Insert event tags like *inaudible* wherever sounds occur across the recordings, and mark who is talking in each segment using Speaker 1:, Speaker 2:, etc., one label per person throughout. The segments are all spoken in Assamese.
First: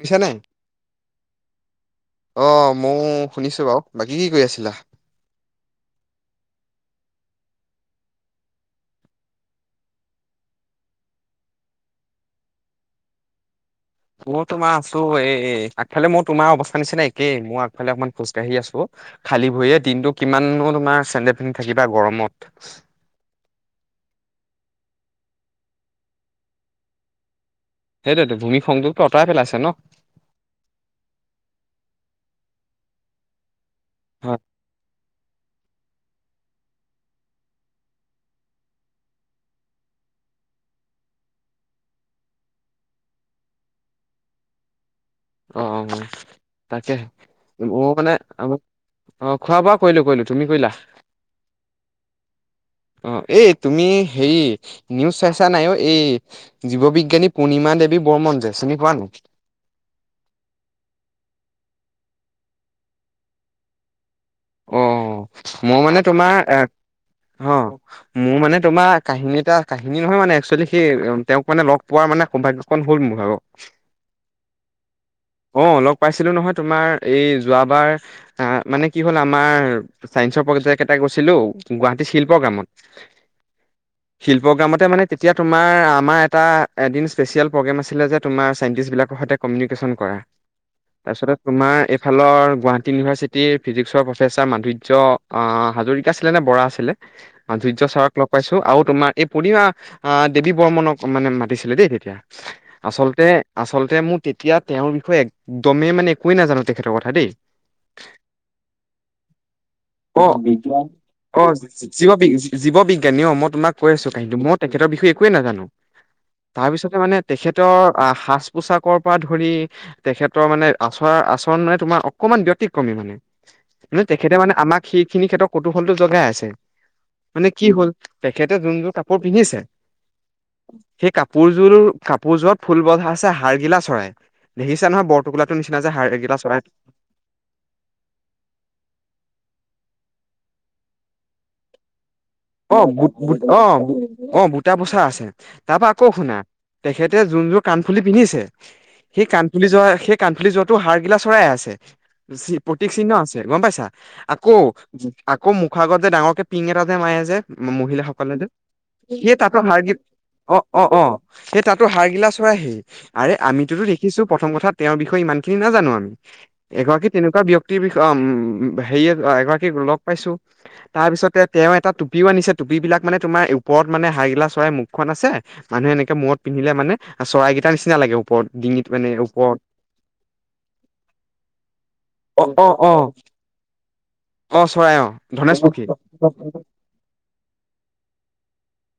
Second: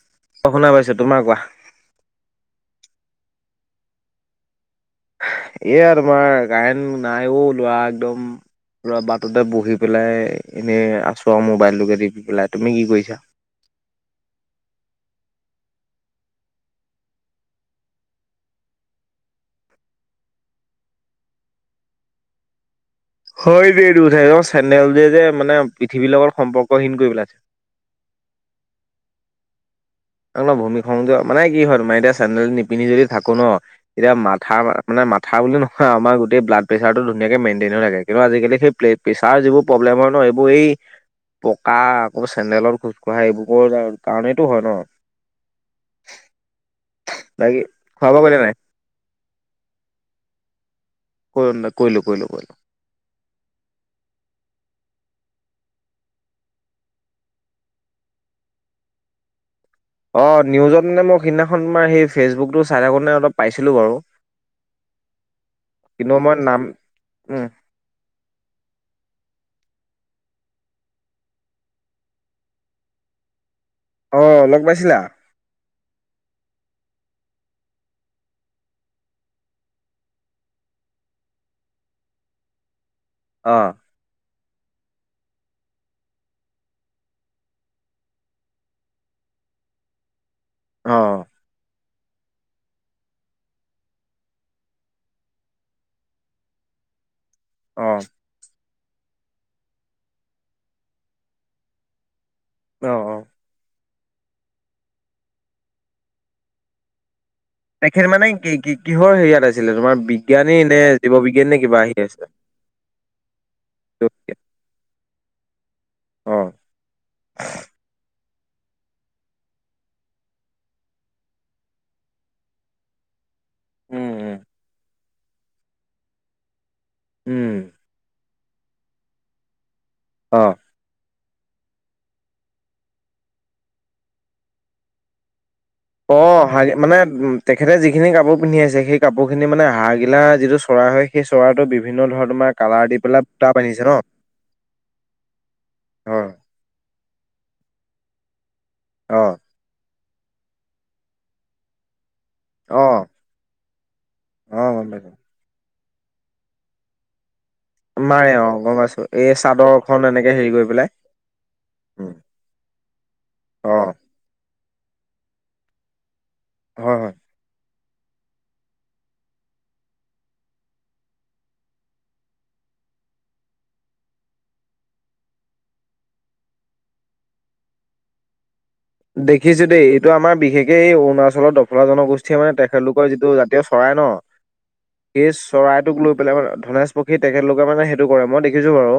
Speaker 1: শুনিছা নে?
Speaker 2: অ শুনা পাইছো তোমাৰ কোৱা।
Speaker 1: অ মও শুনিছো বাৰু, বাকী কি কৰি আছিলা?
Speaker 2: এইয়া তোমাৰ কাৰেণ্ট নাই ঔ লৰা একদম। লৰা বাটতে বহি পেলাই এনেই আছো আৰু মোবাইলটোকে দিিব পেলাই তুমি কি কৰিছা
Speaker 1: *unintelligible* মই তোমাৰ আছো এই আগফালে মোৰ তোমাৰ অৱস্থা নিচিনা একেই মোৰ আগফালে অকমান খোজকাঢ়ি আছো খালী ভৰিয়ে দিনতটো কিমানো তোমাৰ চেন্দে ফে থাকিবা গৰমত
Speaker 2: হয় দে এইঠ চেনেলটোৱে যে মানে পৃথিৱীৰ লগত সম্পৰ্কহীন কৰি পেলাইছে
Speaker 1: সেইটোতটো ভূমি সংযোগটো আঁতৰাই পেলাইছে ন
Speaker 2: আ ন ভূমি সংয মানে কি হয় তোমাৰ এতিয়া চেন্দেল নিপিন্ধি যদি থাকো ন। এতিয়া
Speaker 1: হয়,
Speaker 2: মাথা মানে মাথা বুলি নহয় আমাৰ গোেই ব্লাড প্ৰছাৰত ধুনাকে মেইনটেইন হৈ থাকে কিন্তু আজিকালি স প্ৰেছাৰ যিবোৰ প্ৰব্লেম হয় ন এইবোৰ এই পকা আকৌ চেন্দেলত খোজকঢ়া এইবোৰৰ কাৰণটো হয় ন
Speaker 1: অ। তাকে
Speaker 2: বাকী
Speaker 1: ম
Speaker 2: খোৱা
Speaker 1: মানে
Speaker 2: বোৱা কৰিলা
Speaker 1: আ
Speaker 2: নাই?
Speaker 1: অ খোৱা বোৱা কৰিলো কৰিলো তুমি কৰিলা
Speaker 2: কৈ কৰিলো কৰিলো কৰিলো
Speaker 1: অ এই তুমি হেৰি নিউজ চাইছা নাইও এই জীৱ বিজ্ঞানী পূৰ্ণিমা দেৱী বৰ্মন যে চিনি পোৱা নো
Speaker 2: অ নিউজত মানে মই সেইদিনাখন তোমাৰ সেই ফেচবুকতটো চাই থাকো নে অলপ পাইছিলোঁ বাৰু
Speaker 1: অ মই মানে
Speaker 2: কিন্তু
Speaker 1: তোমাৰ
Speaker 2: মই
Speaker 1: এ
Speaker 2: নাম উম
Speaker 1: অ মোৰ মানে তোমাৰ কাহিনী এটা কাহিনী নহয় মানে একচুৱেলি সেই তেওঁক মানে লগ পোৱাৰ মানে সৌভাগ্য কন হল মোৰ ভাগৰ
Speaker 2: আহ লগ পাইছিলা
Speaker 1: অ লগ পাইছিলো নহয় তোমাৰ এই যোৱাবাৰ মানে কি হ'ল আমাৰ ছাইন্সৰ প্ৰজেক্ কেইটা গৈছিলো গুৱাহাটী শিল্প গ্ৰামত।
Speaker 2: আহ
Speaker 1: শিল প্ৰগ্ৰামতে মানে তেতিয়া তোমাৰ আমাৰ এটা এদিন স্পেচিয়েল প্ৰগ্ৰেম আছিলে যে তোমাৰ ছাইণ্টিষ্টবিলাকৰ সতে কমিউনিকেশ্যন কৰা
Speaker 2: অ
Speaker 1: তাৰপিছতে তোমাৰ এইফালৰ গুৱাহাটী ইউনিভাৰ্চিটিৰ ফিজিক্সৰ প্ৰফেচাৰ মাধুৰ্য হাজৰিকা আছিলে নে বৰা আছিলে
Speaker 2: অ
Speaker 1: ধ্য চাৰক লগ পাইছো আৰু তোমাৰ এই পূৰ্ণমা আহ দেৱী বৰ্মনক মানে মাতিছিলে দেই তেতিয়া
Speaker 2: অ অ
Speaker 1: আচলতে আচলতে মোৰ তেতিয়া তেওঁৰ বিষয়ে একদমেই মানে একোৱেই নাজানো তেখেতৰ কথা দেই।
Speaker 2: সেই মানে কি কি কিহৰ হেৰিয়াত আছিলে তোমাৰ
Speaker 1: অ
Speaker 2: বিজ্ঞানী নে জীৱ বিজ্ঞানী কিবা আহি আছিলে
Speaker 1: জানি অ মই তোাক কৈ আছো কাহিনিটো মই তেখেতৰ বিষয়ে একোৱেই নাজানো
Speaker 2: অ
Speaker 1: তাৰপিছতে মানে তেখেতৰ সাজ পোচাকৰ পৰা ধৰি তেখেতৰ মানে আচৰ আচৰণ মে তোমাৰ অকণমান ব্য্তিক্ৰমী মানে মে
Speaker 2: উম
Speaker 1: তেখেতে
Speaker 2: উম
Speaker 1: মানে আমাক সেইখিনি ক্ষেত্ৰত কৌতুহলতটো জগাই আছে মানে কি
Speaker 2: উম
Speaker 1: হ'ল তেেখেতে যোনযোৰ কাপোৰ পিন্ধিছে
Speaker 2: অ
Speaker 1: সেই কাপোৰযোৰ কাপোৰযোৰত ফুল বধা আছে হাৰগিলা চৰাই দেখিছে নহয় বৰটোকোলাত
Speaker 2: অ মানে তেখেতে যিখিনি কাপোৰ পিন্ধি আছে সেই কাপোৰ খিনি মানে হ গিলা যিটো চৰা হয় সেই চৰাতো বিভিন্ন ধৰণ
Speaker 1: অু অ অ বুটা পোচা আছে তাৰ পৰাা আকৌ
Speaker 2: হয়
Speaker 1: শুনা তেখেতে যোন যোৰ কাম কাণফুলি পিন্ধিছে
Speaker 2: অ
Speaker 1: সেই কাণফুলি যোৱা সেই কাণফুলি যোৱাাতো সাৰগিলা চৰাই আছে
Speaker 2: অ
Speaker 1: প্ৰতীক চিহ্ন আছে গম পাইছা আকৌ
Speaker 2: অ গম পাইছো
Speaker 1: আকৌ মোক আগৰতে ডাঙৰকে পিং এটাতে মাৰে আ যে
Speaker 2: মাৰে
Speaker 1: মহিলাাসকলে
Speaker 2: অ গম পাইছো
Speaker 1: সেে
Speaker 2: এই
Speaker 1: তাতো হাৰগ
Speaker 2: চাদৰখন এনেকে হেৰি
Speaker 1: অ
Speaker 2: কৰি
Speaker 1: অ
Speaker 2: পেলাই
Speaker 1: অ সেই তাতো সাৰ গিলাচ হয় আহি আৰে
Speaker 2: অ
Speaker 1: আমিতোতো দেখিছো প্ৰথম কথাাত তেওঁৰ বিষয়ে ইমান খিনি নাজানো আমি
Speaker 2: হয়
Speaker 1: এগৰাকী
Speaker 2: হয়
Speaker 1: তেনেকুৱা ব্যক্তি য় উম হেৰিয়ে এগৰাকীক লগ পাইছো তাৰ পিছতে তেওঁ এটা টপি আনিছে ুপিব বিাক মানে তোমাৰ ওপৰত মানে হাইগিলা চই মুখখনছে মানুহে এনেক মূৰত পিন্ধিলে মানে চৰাইকেইাৰ নিচিনা লাগে ওপৰত ডিঙিত মানে ওপৰত
Speaker 2: দেখিছো দেই এইটো আমাৰ বিশেষকে এই অৰুণাচলৰ দফলা জনগোষ্ঠীয়ে
Speaker 1: অ
Speaker 2: মানে
Speaker 1: অ অ
Speaker 2: তেখেতলোকৰ যিটো জাতি এ চৰাই ন
Speaker 1: অ চৰাই অ
Speaker 2: সেই
Speaker 1: ধনেশ পক্ষী
Speaker 2: চৰাইটোক লৈ পেলাই আমাৰ ধনেশ প সেই তেখেত লোকে মানে হেতু কৰে ম দেখিছো বাৰু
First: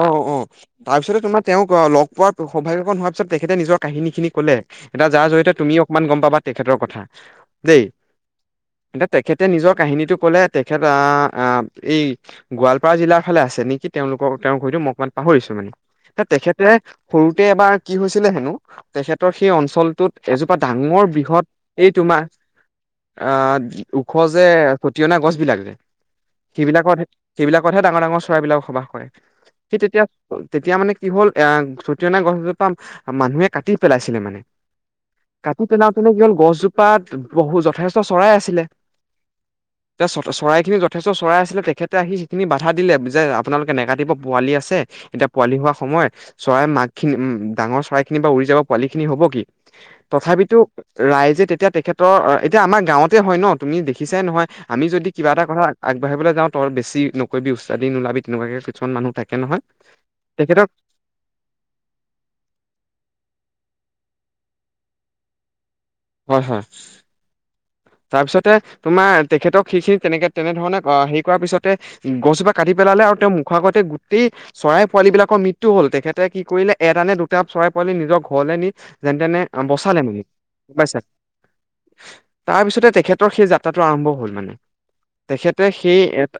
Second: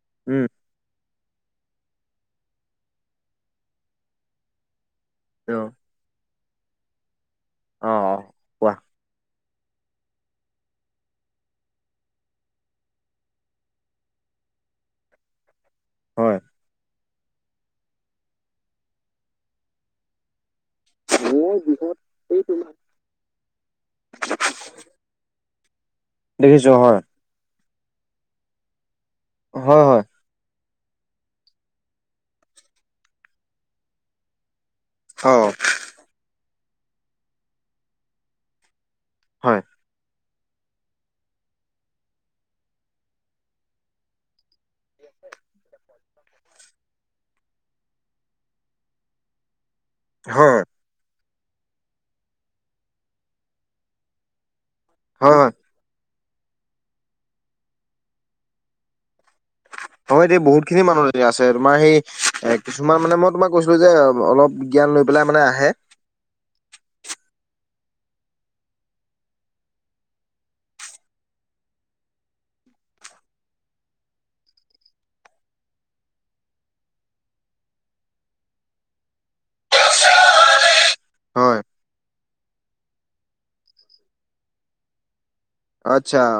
Speaker 1: অ অ
Speaker 2: উম
Speaker 1: তাৰপিছতে তোমাৰ তেওঁক লগ পোৱাৰ সৌভাগ্য কন হোৱাত পিছত তেখেতে নিজৰ কাহিনী খিনি কলে এতিয়া যাৰ জৰিয়তে তুমি
Speaker 2: অ
Speaker 1: অকমান গম পাবা তেখেতৰ ক দেই
Speaker 2: অ কোৱা
Speaker 1: এতিয়া তেখেত তে নিজৰ কাহিনীটো ক'লে তেখেত আহ এই গোৱালপাৰা জিলাৰ ফালে আছে নেকি তেওঁলোক। তেওঁৰ হয়তো মোক অকমান পাহৰিছো মানে
Speaker 2: হয়
Speaker 1: তেখেতে সৰুতে এবাৰ কি হৈছিলে হেনো তেখেতৰ সেই অঞ্চলটোত এজুপা ডাঙৰ বৃহৎ এই তোমাৰ অ ওখ যে ছটিয়না গছ বিলাক যে
Speaker 2: দেখিছো
Speaker 1: সেইবিলাকত
Speaker 2: হয়
Speaker 1: হে সেইবিলাকতহে ডাঙৰ ডাঙৰ চৰাইবিলাক বসবাস কৰে সি
Speaker 2: হয় হয়
Speaker 1: তেতিয়া তেতিয়া মানে কি হ'ল এ ছটিয়না অনা গছ জোপা মানুহে কাটি পেলাইছিলে মানে
Speaker 2: অ হয়
Speaker 1: কাটি পেলওতেনো কি হ'ল গছজোপাত বহু যথেষ্ট চৰাই আছিলে
Speaker 2: হয়
Speaker 1: চ এতিয়া চৰাইখিনি যথেষ্ট চৰাই আছিলে তেখেতে আহি সেইখিনি বাধা দিলে যে আপোনালোকে নে কাট তিব পোৱালি আছে এতিয়া পোৱালি হোৱা সময়ত চৰাই মাক খিনি উম ডাঙৰ চৰাই খিনি বা উৰি যাব পোৱালি খিনি কি হ'ব কি তথাপিটো
Speaker 2: হয়
Speaker 1: ৰাইজে যে তেতিয়া তেখেতৰ এতিয়া আমাৰ গাঁৱতে হয় ন তুমি দেখিছাই নহয় আমি যদি কিবা এটা
Speaker 2: হয়
Speaker 1: কথা আগ সেইফালে যাওঁ তাই বেছ নকৈবি উস্তাদি নোলাবি তেনেকুৱাকে কিছুমান মানুহ থাক
Speaker 2: হয় দেই বহুত খিনি মানুহে আছে তোমাৰ সেই এ কিছুমান মানে মই তোমাক কৈছো যে অলপ জ্ঞান লৈ পেলাই মানে আহে
Speaker 1: হয় হয় তাৰ পিছতে তোমাৰ তেখেতক সেইখিনি তেনেকে তেনেধৰণে হেৰি কৰাৰ পিছতে গছজোপা কাটি পেলালে আৰু তেওঁৰ মুখৰ আগতে গোটেই চৰাই পোৱালি বিলাকৰ মৃত্যু হ'ল তেখেতে কি কৰিলে এটা নে দুটা চৰাই পোৱা পোৱালি নিজৰ ঘৰলে নি যেনে তেনে বচালে মানে গম পাইছা
Speaker 2: হয়
Speaker 1: তাৰ পিছতে তেখেতৰ সেই যাত্ৰাটো আৰম্ভ হল মানে তেখেতে সেই এ
Speaker 2: আচ্ছা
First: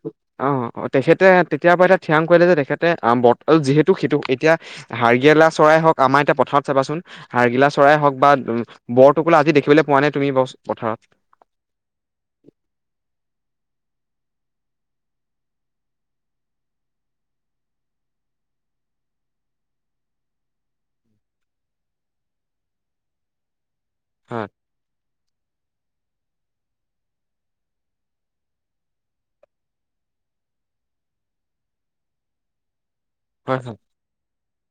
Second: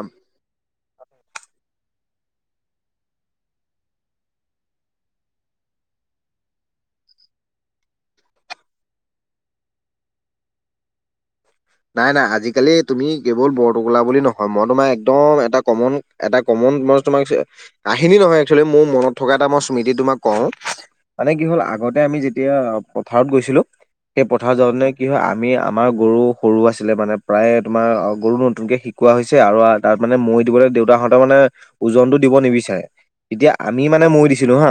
Speaker 1: অ অ তেখেত তে তেতিয়াৰ পৰা এটা থিৰাং কৰিলে যে তেখেতে বত যিহেতু সেইটো এতিয়া হাৰগিলা চৰাই হওক আমাৰ এতিয়া পথাৰত চাবাচোন হাৰ্গিলা চৰাই হওক বা বৰটোকোলা আজি দেখিবলে পোৱা নাই তুমি বাৰু পথাৰত
Speaker 2: নাই নাই আজিকালি তুমি কেৱল বৰটোকোলা বুলি নহয় মই তোমাৰ একদম এটা কমন এটা কমন *unintelligible* কাহিনী নহয় একচোৱেলি মোৰ মনত থকা এটা মই স্মৃতি তোমাক কও মানে কি হল আগতে আমি যেতিয়া পথাৰত গৈছিলোঁ সেই
Speaker 1: হয়
Speaker 2: পথাৰত যাওঁতে কি হয় আমি আমাৰ গৰু সৰু আছিলে মানে প্ৰায়ে তোমাৰ গৰু নতুনকে শিকোৱা হৈছে আৰু তাত মানে মৈ দিবলৈ দেউতাহঁত মানে যে ওজনটো দিব নিবিচাৰে যেতিয়া
Speaker 1: হয় হয়
Speaker 2: আমি মৈ দিছিলো ন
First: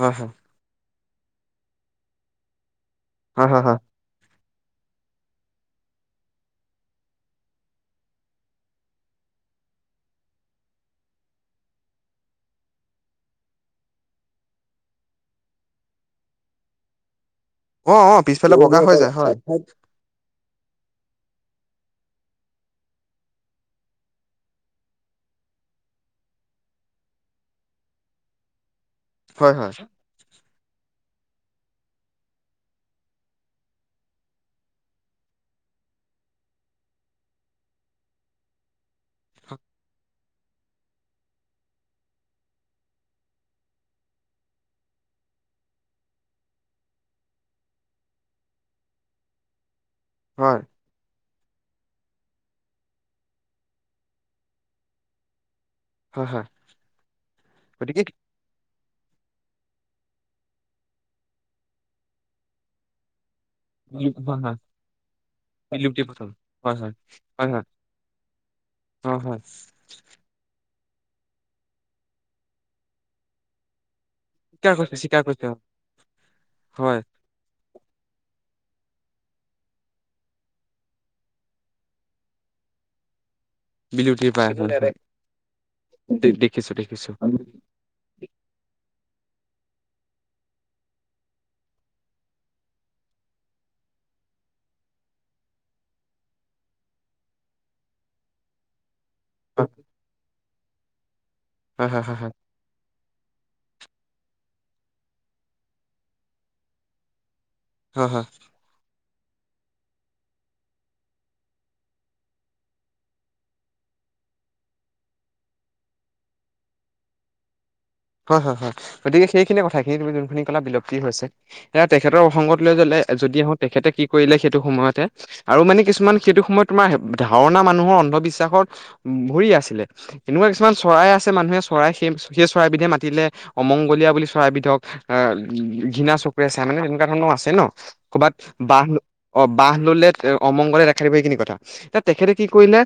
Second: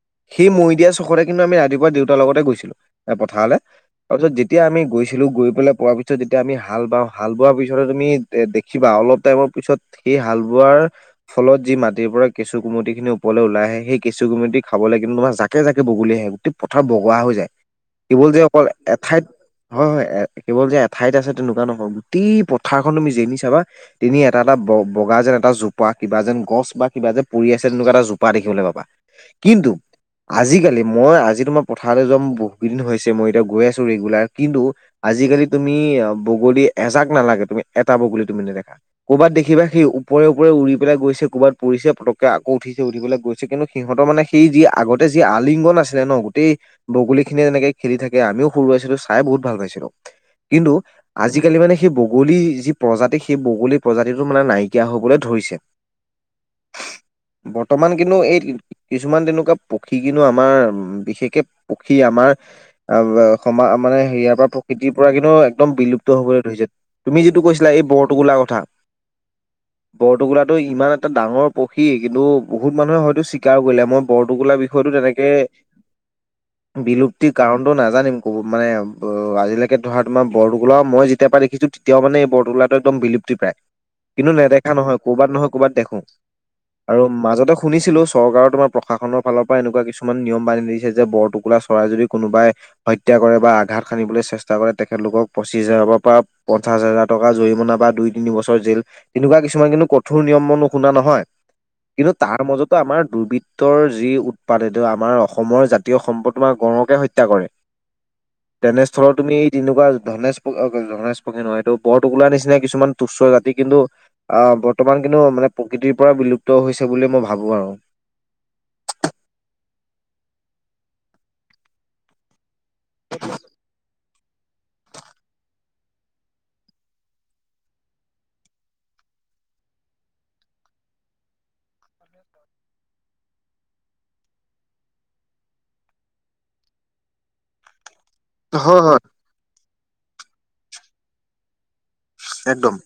Speaker 1: হয় হয়
Speaker 2: সেই মৈ দিয়া ট কিন্তু আমি ৰাতিপুৱা দেউতাৰ লগতে গৈছিলো
Speaker 1: হয়
Speaker 2: পথাৰলে,
Speaker 1: হয় হয়
Speaker 2: তাৰপিছত যেতিয়া আমি গৈছিলো গৈ গ'লে পোৱা পি যেতিয়া আমি হাল বাওঁ হাল বোৱাৰ পিছতেই তুমি এ দেখিবা অলপ টাইমৰ পিছত সেই হাল বোৱাৰ ফলত যি মাটিৰ পৰা কেঁচু কুমটি খিনি ওপৰলৈ ওলাই আহে সেই কেঁচু কুমুটি খাবলে কিন্তু তোমাৰ জাকে জাকে বগলী লে আহে গোটেই পথাৰ বগা হৈ যায়।
Speaker 1: অ অ
Speaker 2: কেৱল যে
Speaker 1: পিছফালে
Speaker 2: অকল
Speaker 1: বগা হৈ যায়
Speaker 2: এঠাইত
Speaker 1: হয়
Speaker 2: হয় হয় এ কেৱল যে তে আছে তেনেকুৱা নহয় গোটেই পথাৰখন তুমি যেনি চাবা তেনি এটা এটা ব বগা যেন এটা জোপা কি কিবা যেন গছ বা কিবা যেন পৰি আছে তেনেকুৱা এটা জোপা দেখিবলৈ পাবা।
Speaker 1: হয়
Speaker 2: কিন্তু আজিকালি মই আজি তোমাৰ পথাৰলৈ যাম বহুত কেইদিন হৈছে মই এতিয়া গৈ আছো ৰেগুলাৰ কিন্তু আজিকালি তুমি অ বগলী এজাক নালাগে তুমি এটা বগলী তুমি নেদেখা। ক'বাত দেখিবা সেই ওপৰে ওপৰে উৰি পেলাই গৈছে ক'বাত পৰিছে পতকে আকৌ উঠি উঠি পেলাই গৈছে কিন্তু সিহঁৰ মানে সেই যি আগতে যি আলিংগন আছিলে ন গোটেই বগলী খিনিয়ে তেনেকে খেলি থাকে আমিও সৰু আছিলো চাই বহুত ভাল পাইছিলো।
Speaker 1: হয়
Speaker 2: কিন্তু আজিকালি মানে সেই বগলী যি প্ৰজাতি সেই বগলী প্ৰজাতিটো মানে নাইকিয়া হবলৈ ধৰিছে।
Speaker 1: হয় হয়
Speaker 2: বৰ্তমান
Speaker 1: গতিকে
Speaker 2: কিন্তু এইট কি কিছুমান তেনেকুৱা পক্ষী কিন্তু আমাৰ বিশেষকে পক্ষী আমাৰ আ বাও সমা মানে হেয়াৰ
Speaker 1: হয় হয়
Speaker 2: পৰা প্ৰকৃতিৰ পৰা কি একদম
Speaker 1: বিলুপ্তি
Speaker 2: বিলুপ্ত
Speaker 1: পথত
Speaker 2: হ'বলৈ ধৰিছে
Speaker 1: হয় হয়
Speaker 2: তুমি যিটো
Speaker 1: হয় হয়
Speaker 2: কৈছিলা এই বৰটোকোলা কথা।
Speaker 1: অ হয়
Speaker 2: বৰটোকোলাটো ইমান এটা ডাঙৰ পক্ষী কিন্তু বহুত মানুহে হয়তো চিকাৰ কৰিলে মই বৰটোকোলা
Speaker 1: স্বীকাৰ
Speaker 2: বিষয়টো
Speaker 1: কৰিছে স্বীকাৰ
Speaker 2: তেনেকে
Speaker 1: কৰিছে হয়
Speaker 2: বিলুপ্তিৰ কাৰণটো নাজানিম ক'ব। মানে অ আজিলৈকে ধৰা তোমাৰ বৰতোকোলা মই যেতিয়াৰ পৰা দেখিছো তেতিয়াও মানে এই বৰটোকোলাটো একদম বিলুপ্তি পায়। কিন্তু
Speaker 1: বিলুপ্তিৰ পায়
Speaker 2: নেদেখা নহয় কৰ'বাত নহয় কৰ'বাত দেখো।
Speaker 1: দেখিছো
Speaker 2: আৰু
Speaker 1: দেখিছো হয়
Speaker 2: মাজতে শুনিছিলো চৰকাৰৰ তোমাৰ প্ৰশাসনৰ ফালৰ পৰা এনেকুৱা কিছুমান নিয়ম বান্ধি দিছে যে বৰটুকোলা চৰাই যদি কোনোবাই হত্যা কৰে বা আঘাত সানিবলৈ চেচ *unintelligible* কৰে তেখেতলোকক পঁচিছ হাজাৰৰ পৰা পঞ্চাশ হাজাৰ টকা জৰিমনা বা দুই তিনি বছৰ জেল। তেনেকুৱা কিছুমান কিন্তু কঠোৰ নিয়ম মই নুশুনা নহয়
Speaker 1: হয় হয়
Speaker 2: কিন্তু
Speaker 1: হয়
Speaker 2: তাৰ মাজতো আমাৰ দুৰ্বৃত্ত *unintelligible* ৰ যি উৎপাত এইটো আমাৰ অসমৰ জাতীয় সম্পদ তোমাক গড়কে হত্যা কৰে।
Speaker 1: হাঁ-হাঁ।
Speaker 2: তেনেস্থলত তুমি এই তেনেকুৱা ধনেশ-ধনেশ পক্ষী নহয় এইটো বৰ টুকোলাৰ নিচিনা কিছুমান তুচ্ছ যাতি কিন্তু আ বৰ্তমান কিন্তু মানে প্ৰকৃতিৰ পৰা বিলুপ্ত হৈছে বুলি মই ভাবো আৰু।
Speaker 1: হয় হয়- হয় গতিকে সেইখিনি কথাখিনি যোনখিনি কলা বিলুপ্তি হৈছে এ তেখেতৰ অসংগত লৈ জলে যদি আহো তেখেতে কি কৰিলে সেইটো সময়তে আৰু মানে কিছুমান সেইটো সময়ত তোমাৰ ধাৰণা মানুহৰ অন্ধবিশ্বাসত ভৰি আছিলে এনেকুৱা কিছুমান চৰাই আছে মানুহে চৰাই সেই-সেই চৰাইবিধে মা পাতিলে অমংগলীয়া বুলি চৰাইবিধক আ ঘৃণা চকুৰে চাই, মানে তেনেকুৱা ধৰণৰ আছে ন। ক'ৰবাত
Speaker 2: হয়
Speaker 1: বাহ
Speaker 2: হয়
Speaker 1: অ' বহ ললে অমংগলে দেখা দিব সেইখিনি কথা। তেখেতে কি
Speaker 2: একদম।
Speaker 1: কৰিলে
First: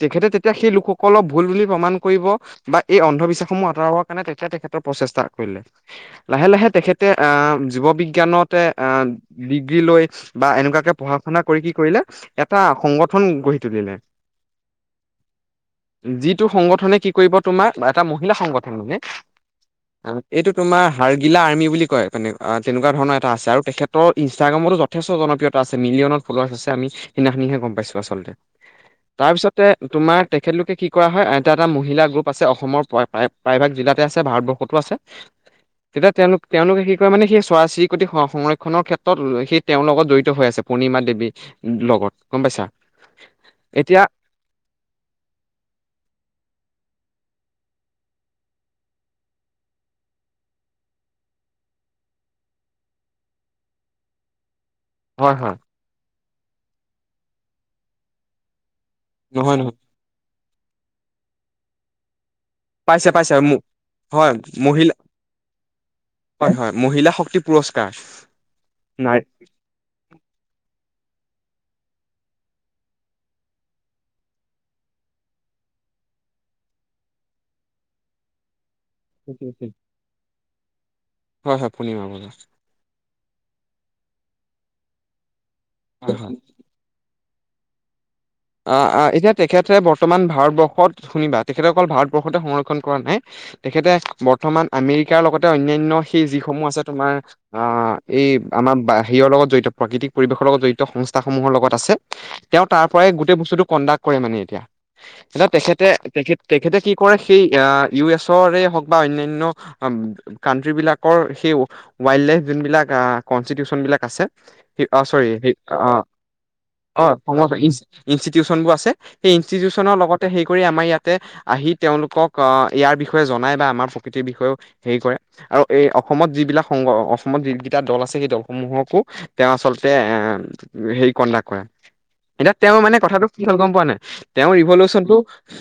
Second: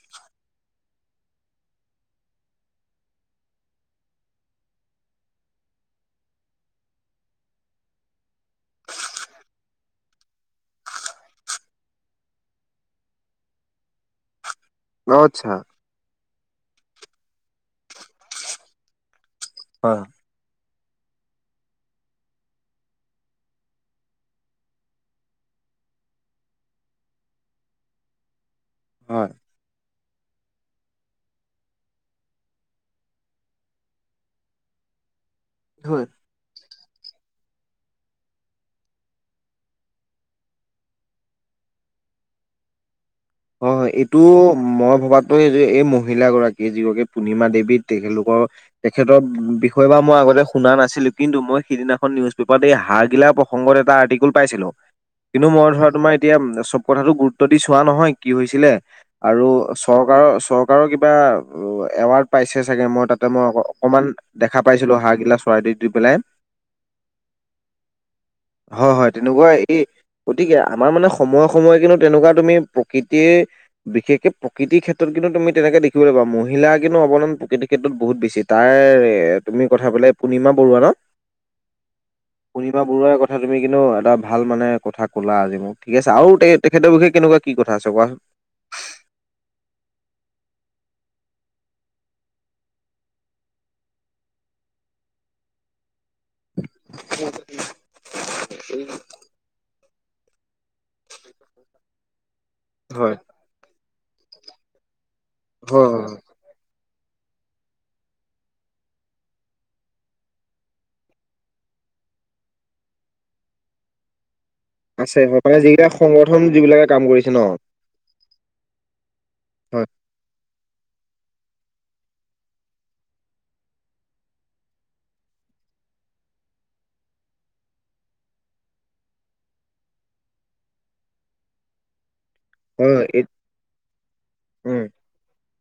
Speaker 1: তেখেতে এতিয়া সেই লোকসকলক ভুল বুলি প্ৰমাণ কৰিব বা এই অন্ধবিশ্বাসসমূহ আঁতৰাব মানে তেতিয়া তেখেতৰ প্ৰচেষ্টা কৰিলে লাহে লাহে তেখেতে অ জীৱ বিজ্ঞানতে অ ডিগ্ৰী লৈ বা এনেকুৱাকে পঢ়া শুনা কৰি কি কৰিলে এটা সংগঠন গঢ়ি তুলিলে। *inaudible*
Speaker 2: অ' আতছা।
Speaker 1: যিটো সংগঠনে কি কৰিব তোমাৰ এটা মহিলা সংগঠন মানে।
Speaker 2: হয়
Speaker 1: এইটো তোমাৰ হাৰ্গিলা আৰ্মি বুলি কয় তেনে তেনেকুৱা ধৰণৰ এটা আছে আৰু তেখেতৰ ইনষ্টাগ্ৰামতো যথেষ্ট জনপ্ৰিয়। আছে মিলিয়নত ফলৱাৰছ আছে আমি সেইদিনাখনিহে গম পাইছো আচলতে
Speaker 2: হয়। হয়।
Speaker 1: তাৰপিছতে তোমাৰ তেখেতলোকে কি কৰা হয় এটা - এটা মহিলা গ্ৰুপ আছে অসমৰ প্ৰায়ভাগ জিলাত। আছে ভাৰতবৰ্ষতো আছে
Speaker 2: হয়
Speaker 1: তেতিয়া তেওঁলোক তেওঁলোকে শ মানে সেই চৰাই চিৰিকতি সংৰক্ষনৰ ক্ষেত্ৰত সেই তেওঁৰ লগত জড়িত হৈ আছে পূৰ্ণিমা দেৱীৰ লগত। *unintelligible* গম পাইছা।
Speaker 2: হয়
Speaker 1: এতিয়া
Speaker 2: এইটো মই ভবাতো এই যে এই মহিলাাগৰাকীয়ে যিগৰাকী পূৰ্ণিমা দেৱী তেখেতলোকৰ তেখেতৰ বিষয়ে বা মই আগতে শুনা নাছিলো কিন্তু মই সিদিনাখন নিউজ পেপাৰত এই হাৰ গিলা প্ৰসংগত এটা আৰ্টিকল পাইছিলো।
Speaker 1: হয়
Speaker 2: কিন্তু
Speaker 1: হয়
Speaker 2: মই ধৰা তোমাৰ এতিয়া চব কথাাতটো গুৰুত্ব দি চোৱা নহয় কি হৈছিলে আৰু
Speaker 1: নহয় নহয়
Speaker 2: চৰকাৰৰ-চৰকাৰৰ কিবা এৱাৰ্ড পাইছে চাগে মই তাতে
Speaker 1: পাইছে
Speaker 2: মই
Speaker 1: মোক
Speaker 2: অকমান
Speaker 1: হয়
Speaker 2: দেখা
Speaker 1: মহিলা
Speaker 2: পাইছিলো হাঁহ গিলা চৰাই দি- দি পেলাই।
Speaker 1: হয়- হয় মহিলা শক্তি পুৰস্কাৰ।
Speaker 2: হয়- হয়
Speaker 1: নাই
Speaker 2: তেনেকুৱা এই গতিকে আমাৰ মানে সময়ে-সময়ে কিন্তু তেনেকুৱা তুমি প্ৰকৃতিৰ বিশেষকে প্ৰকৃতিৰ ক্ষেত্ৰত কিন্তু তুমি তেনেকে দেখিবলৈ পা মহিলা কিন্তু অৱদান প্ৰকৃতিৰ ক্ষেত্ৰত বহুত বেছি তাৰ তুমি কথা ক'লে পূৰ্ণিমা বৰুৱা ন।
Speaker 1: হয় হয় পূৰ্ণিমা বৰুৱা
Speaker 2: পূৰ্ণিমা বৰুৱাৰ কথা তুমি কিন্তু এটা ভাল মানে কথা ক'লা আজি মোক ঠিক আছে
Speaker 1: হয় হয়
Speaker 2: আৰু তে তেখেতৰ বিষয়ে কেনেকুৱা কি কথা আছে কোৱাচোন।
Speaker 1: অ'- অ', এতিয়া তেখেতে বৰ্তমান ভাৰতবৰ্ষত শুনিবা তেখেতে অকল ভাৰতবৰ্ষতে সংৰক্ষণ কৰা নাই। তেখেতে বৰ্তমান আমেৰিকাৰ লগতে অনয়ান্য় সেই যিসমূহ আছে তোমাৰ আ এই আমাৰ হেৰিয়ৰ লগত জড়িত প্ৰাকৃতিক পৰিৱেশৰ লগত জড়িত সংচ *unintelligible* সমূহৰ লগত আছে তেওঁ তাৰ পৰাই
Speaker 2: হয়
Speaker 1: গোটেই বস্তুটো কণ্ডাক্ট কৰে মানে এতিয়া। এ
Speaker 2: হয়
Speaker 1: তেখেতে
Speaker 2: হয় হয়।
Speaker 1: তেখেত তেখেতে কি। কৰে সেই আ, ইউ এছৰে হওঁক বা অন্যান্য কান্ট্ৰি বিলাকৰ সেই ৱাইল্ড লাইফ যোনবিলাক কনষ্টিটিউচনবিলাক আছে। অ
Speaker 2: আছে
Speaker 1: চৰি
Speaker 2: হয় মানে
Speaker 1: অ,
Speaker 2: যিবিলাক
Speaker 1: অ,।
Speaker 2: সংগঠন যিবিলাকে কাম কৰিছে ন
Speaker 1: অসমত আহিছে। ইনষ্টিটিউশনবোৰ আছে। সেই
Speaker 2: হয়
Speaker 1: ইনষ্টিটিউশ্যনৰ লগতে হে কৰি আমাৰ ইয়াত। আহি তেওঁলোকক আহ ইয়াৰ বিষয়ে জনাই বা আমাৰ প্ৰকৃতিৰ বিষয়েও হেৰি কৰে আৰু এই। অসমত যিবিলাক সংগ অসমত যিকিটা দল আছে, সেই দলসমূহকো তেওঁ আচলতে এ। হে কনডাওক কৰা। এতিয়া তেওঁ
Speaker 2: হয়
Speaker 1: মানে
Speaker 2: হয়, এই
Speaker 1: কথাটো কি হ'ল গ'ম পোৱানে, তেওঁ
Speaker 2: উম
Speaker 1: ইঈলেচন টো।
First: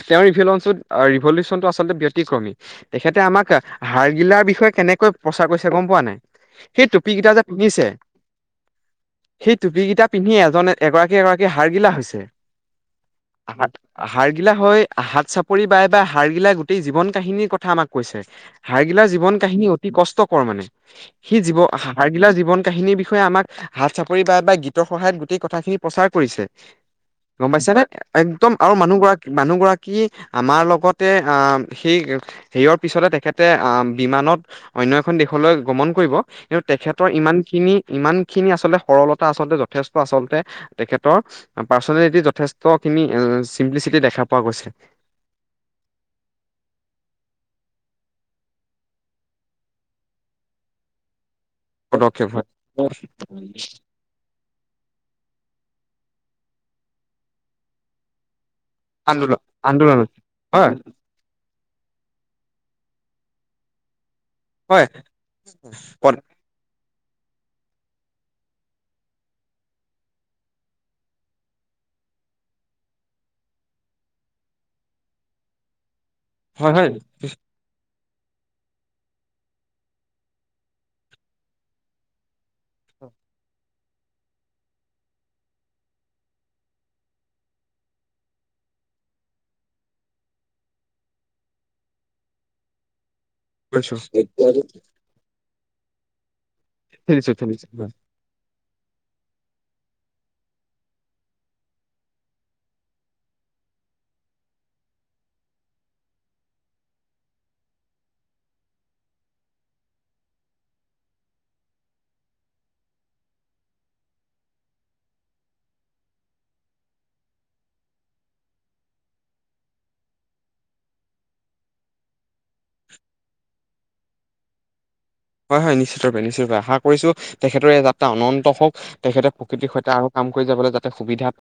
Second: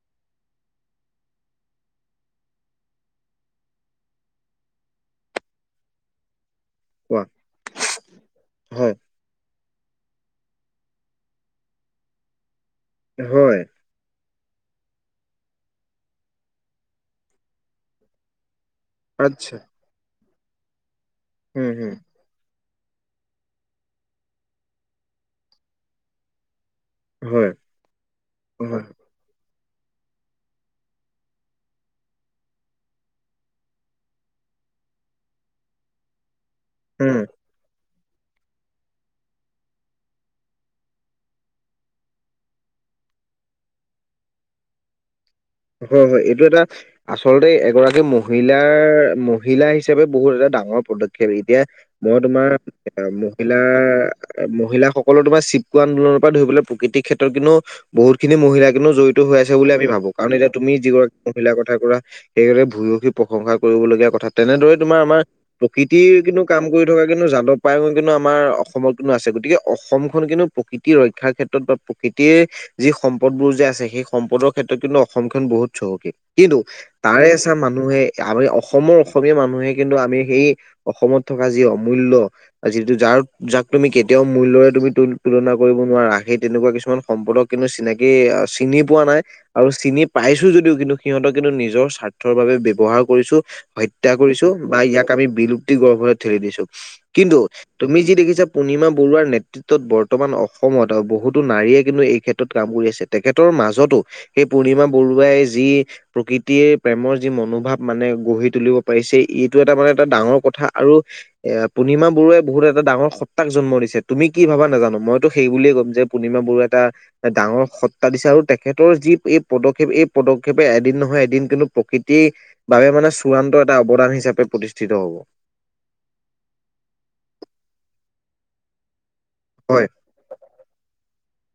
Speaker 1: তেওঁ ৰিভলউচো আ, ৰিভলিউচনটো আচলতে ব্যতিক্ৰমী, তেখেতে আমাক হাৰ্গিলাৰ বিষয়ে কেনেকৈ প্ৰচাৰ কৰিছে গম পোৱা নাই? সেই টুপী
Speaker 2: কোৱা
Speaker 1: কিটা যে, পিন্ধিছে,
Speaker 2: হয়
Speaker 1: সেই টুপী কিটা পিন্ধি এজনে এগৰাকী, এগৰাকী হাৰগিলা হৈছে,
Speaker 2: হয়
Speaker 1: হাৰ *inaudible* হাৰগিলা হয় হাত চাপৰি বাই বা হাৰগিলা গোটেই জীৱন কাহিনীৰ কথা আমাক কৈছে। হাৰগিলাৰ জীৱন
Speaker 2: আচ্ছা
Speaker 1: কাহিনী অতি কষ্টকৰ মানে, সি
Speaker 2: উম হম
Speaker 1: জীৱ-হাৰগিলাৰ জীৱন কাহিনীৰ বিষয়ে আমাক হাত চাপৰি বা বা গীতৰ সহায়ত গোটেই কথাখিনি প্ৰচাৰ কৰিছে।
Speaker 2: হয়
Speaker 1: গম পাইছানে? একদম আৰু
Speaker 2: হয়
Speaker 1: মানুহ গৰাকী, মানুহ গৰা কি আমাৰ লগতে অ', সেই সেয়ৰ পিছতে তেখেতে আ, বিমানত অনয় এখন দেশলৈ গ্ৰমন কৰিব। কিন্তু তেখেতৰ
Speaker 2: উম
Speaker 1: ইমানখিনি, ইমান খিনি আচলতে সৰলতা আচলতে যথেষ্ট আচলতে তেখেতৰ। পাৰ্চনেলিটি যথেষ্টখিনি চিম্প্লিচিটি দেখা পোৱা গৈছে।
Speaker 2: হয়, হয়। এইটো এটা আচলতে এগৰাকী মহিলাৰ মহিলা হিচাপে বহুত এটা ডাঙৰ পদক্ষেপ এই। এতিয়া মই
Speaker 1: পদক্ষেপ হয়
Speaker 2: তোমাৰ মহিলা মহিলাসকলৰ তোমাৰ চিপকু আন্দোলনৰ ধৰি পেল প্ৰকৃতিক ক্ষেত্ৰত কিন্তও বহুত খিনি মহিলা কিনও জড়িত হৈ
Speaker 1: আন্দোলন
Speaker 2: আছে বুলি আমি ভাবো।
Speaker 1: আন্দোলনত
Speaker 2: কাৰণ এতিয়া তুমি
Speaker 1: হয়
Speaker 2: যিগৰাকী মহিলাৰ কথা কোৱা। সেই ভূয়সী প্ৰশংসা কৰিব লগগীয়া কথা। তেনেদৰে,
Speaker 1: হয়
Speaker 2: তোমাৰ আমাৰ প্ৰকৃতিৰ কিন্তু কাম কৰি থকা কিন্তু যাদৱ পায়ঙ কিন্তু আমাৰ অসমত কিন্তু আছে। গতিকে অসমখন কিন্তু প্ৰকৃতি ৰক্ষাৰ ক্ষেত্ৰত প্ৰকৃতিৰ যি সম্পদবোৰ যে আছে সেই সম্পদৰ ক্ষেত্ৰত কিন্তু। অসমখনন বহুত চহকী কিন্তু
Speaker 1: হয় হয়
Speaker 2: তাৰে এচাম মানুহে। আমি অসমৰ অসমীয়া মানুহে কিন্তু আমি সেই অসমত থকা যি অমূল্য যিটো যাৰ। আৰু যাক তুমি কেতিয়াও মূল্যৰে তুমি তুলনা কৰিব নোৱাৰা। আগে সেই তেনেকুৱা কিছুমান সম্পদক কিন্তু চিনাকি। চিনি পোৱা নাই আৰু চিনি পাইছো। যদিও কিন্তু সিহঁতক কিন্তু নিজৰ স্বাৰ্থৰ বাবে ব্যৱহাৰ। কৰিছোঁ,
Speaker 1: কৰিছো
Speaker 2: হত্যা কৰিছোঁ বা ইয়াক আমি বিলুপ্তি গৰ্ভত ঠেলি দিছোঁ।
Speaker 1: ঠেলিছো
Speaker 2: কিন্তু
Speaker 1: ঠেলিছো
Speaker 2: তুমি যি দেখিছা। পূৰ্ণিমা বৰুৱাৰ নেতৃত্বত বৰ্তমান অসমত বহুতো নাৰীয়ে কিন্তু এই ক্ষেত্ৰত কাম কৰি আছে তেখেতৰ। মাজতো। সেই পূৰ্ণিমা বৰুৱাই যি প্ৰকৃতিৰে প্ৰেমৰ যি মনোভাৱ মানে গঢ়ি তুলিব পাৰিছে। এইটো এটা মানে এটা ডাঙৰ কথা আৰু এ পূৰ্ণিমা বৰুৱাই বহুত এটা ডাঙৰ সত্তাক জন্ম দিছে, তুমি কি ভাবা নাজানোঁ। মইতো সেই বুলিয়ে ক'ম যে পূৰ্ণিমা বৰুৱাই এটা ডাঙৰ সত্তা দিছে আৰু তেখেতৰ যি এই পদক্ষেপ এই পদক্ষেপে এদিন নহয় এদিন কিন্তু প্ৰকৃতিৰ বাবোবে মানে চূড়ান্ত এটা অৱদান হৈছে। *unintelligible*
Speaker 1: হয়, হয় নিশ্চিত ৰূপে নিশ্চিত ৰূপে আশা কৰিছো তেখেতৰে যাত্ৰা অনন্ত হওঁক। তেখেতে, প্ৰকৃতিৰ
Speaker 2: হয়
Speaker 1: সৈতে আৰু কাম কৰি যাবলৈ যাতে সুবিধা